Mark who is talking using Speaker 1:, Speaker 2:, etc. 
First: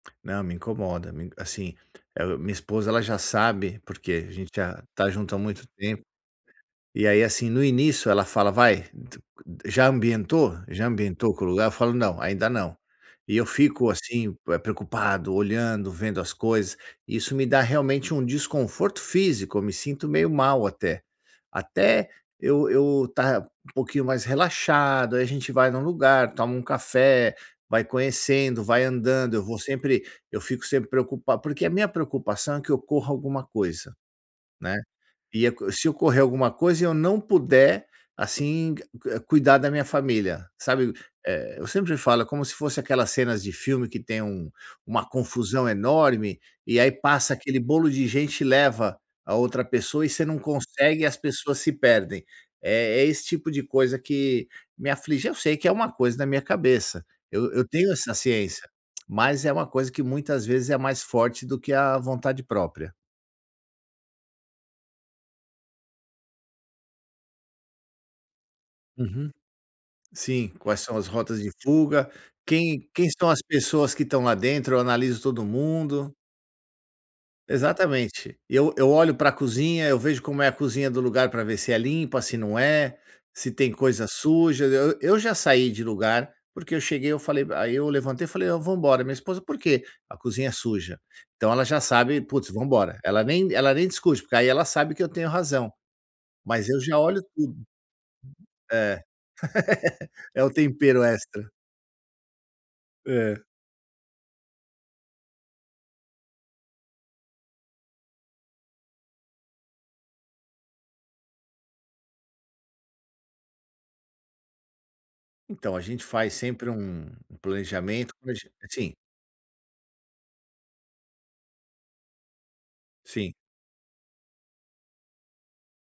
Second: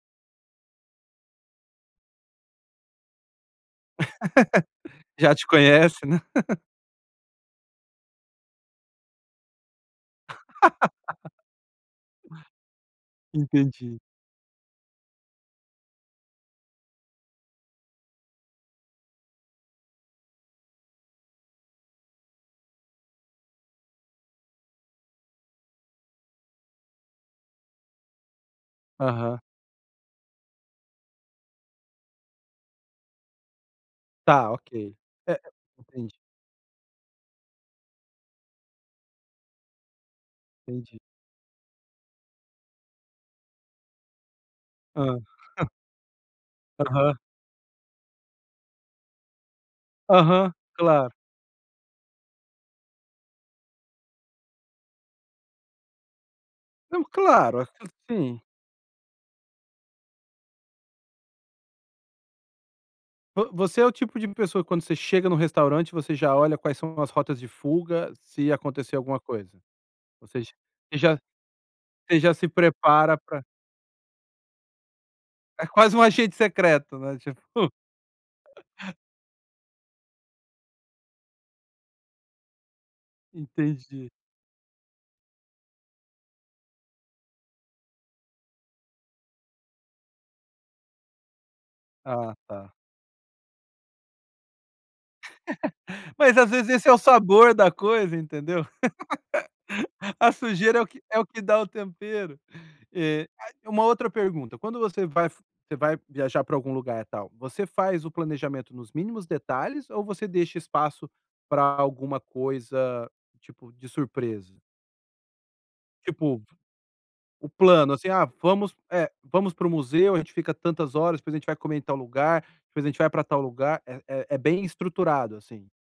Speaker 1: Não me incomoda me assim, minha esposa ela já sabe porque a gente já está junto
Speaker 2: Já
Speaker 1: há
Speaker 2: te
Speaker 1: muito
Speaker 2: conhece,
Speaker 1: tempo.
Speaker 2: né.
Speaker 1: E aí assim no início ela fala vai, já ambientou? Já ambientou com o lugar? Eu falo não, ainda não. E eu fico
Speaker 2: Entendi.
Speaker 1: assim preocupado, olhando, vendo as coisas, isso me dá realmente um desconforto físico, eu me sinto meio mal até. Até eu eu estar um pouquinho mais relaxado, aí a gente vai em um lugar, toma um café, vai conhecendo, vai andando,
Speaker 2: Aham.
Speaker 1: eu vou sempre eu fico sempre preocupado porque a minha preocupação é que ocorra alguma coisa,
Speaker 2: Está
Speaker 1: né.
Speaker 2: ok. É,
Speaker 1: E se
Speaker 2: entendi.
Speaker 1: ocorrer alguma coisa e eu não puder, assim, eh, cuidar da minha família, sabe?
Speaker 2: Entendi.
Speaker 1: Eu sempre falo, é como se fosse aquelas cenas de filme que tem um uma
Speaker 2: Aham.
Speaker 1: confusão enorme, e aí
Speaker 2: Aham.
Speaker 1: passa aquele bolo de gente e leva a outra pessoa e você não
Speaker 2: Aham,
Speaker 1: consegue e
Speaker 2: claro.
Speaker 1: as pessoas se perdem. É esse tipo de coisa que me aflige, eu sei que é uma coisa na minha
Speaker 2: Não
Speaker 1: cabeça, eu
Speaker 2: claro,
Speaker 1: eu tenho essa
Speaker 2: assim.
Speaker 1: ciência, mas é uma coisa que muitas vezes é mais forte do que a vontade própria.
Speaker 2: Vo você é o tipo de pessoa que quando você chega no restaurante você já olha quais são as rotas de fuga, se acontecer alguma
Speaker 1: Uhum,
Speaker 2: coisa? Ou
Speaker 1: sim,
Speaker 2: seja,
Speaker 1: quais são
Speaker 2: você
Speaker 1: as
Speaker 2: já
Speaker 1: rotas de fuga,
Speaker 2: você já se
Speaker 1: quem quem
Speaker 2: prepara
Speaker 1: são as
Speaker 2: para
Speaker 1: pessoas que estão lá dentro, eu analiso todo
Speaker 2: É quase um
Speaker 1: mundo.
Speaker 2: agente secreto, né, tipo
Speaker 1: Exatamente. Eu eu olho para cozinha, eu vejo como é a cozinha do lugar para ver se é limpa, se não é, se tem coisa
Speaker 2: Entendi.
Speaker 1: suja, eu eu já saí de lugar, porque eu cheguei eu falei aí eu levantei e falei: "Não vamos embora", minha esposa: "Por quê"? "A cozinha é suja". Então ela já sabe,
Speaker 2: Ah
Speaker 1: vamos
Speaker 2: está.
Speaker 1: embora. Ela nem ela nem discute porque aí ela sabe que eu tenho razão.
Speaker 2: Mas às vezes
Speaker 1: Mas eu
Speaker 2: esse é o
Speaker 1: já olho
Speaker 2: sabor
Speaker 1: tudo.
Speaker 2: da coisa, entendeu?
Speaker 1: É,
Speaker 2: A
Speaker 1: é o
Speaker 2: sujeira é o que
Speaker 1: tempero
Speaker 2: é o que
Speaker 1: extra.
Speaker 2: dá o tempero. E
Speaker 1: É.
Speaker 2: ah, uma outra pergunta, quando você vai você vai viajar para algum lugar e tal, você faz o planejamento nos mínimos detalhes ou você deixa espaço para alguma coisa tipo de surpresa?
Speaker 1: Então a gente faz
Speaker 2: Tipo,
Speaker 1: sempre um
Speaker 2: o plano assim
Speaker 1: planejamento
Speaker 2: ah,
Speaker 1: [unintelligible]
Speaker 2: vamos,
Speaker 1: assim.
Speaker 2: eh, vamos para o museu, a gente fica tantas horas depois a gente vai comer em tal lugar, depois a gente vai para
Speaker 1: Sim.
Speaker 2: tal lugar, é é é bem estruturado assim.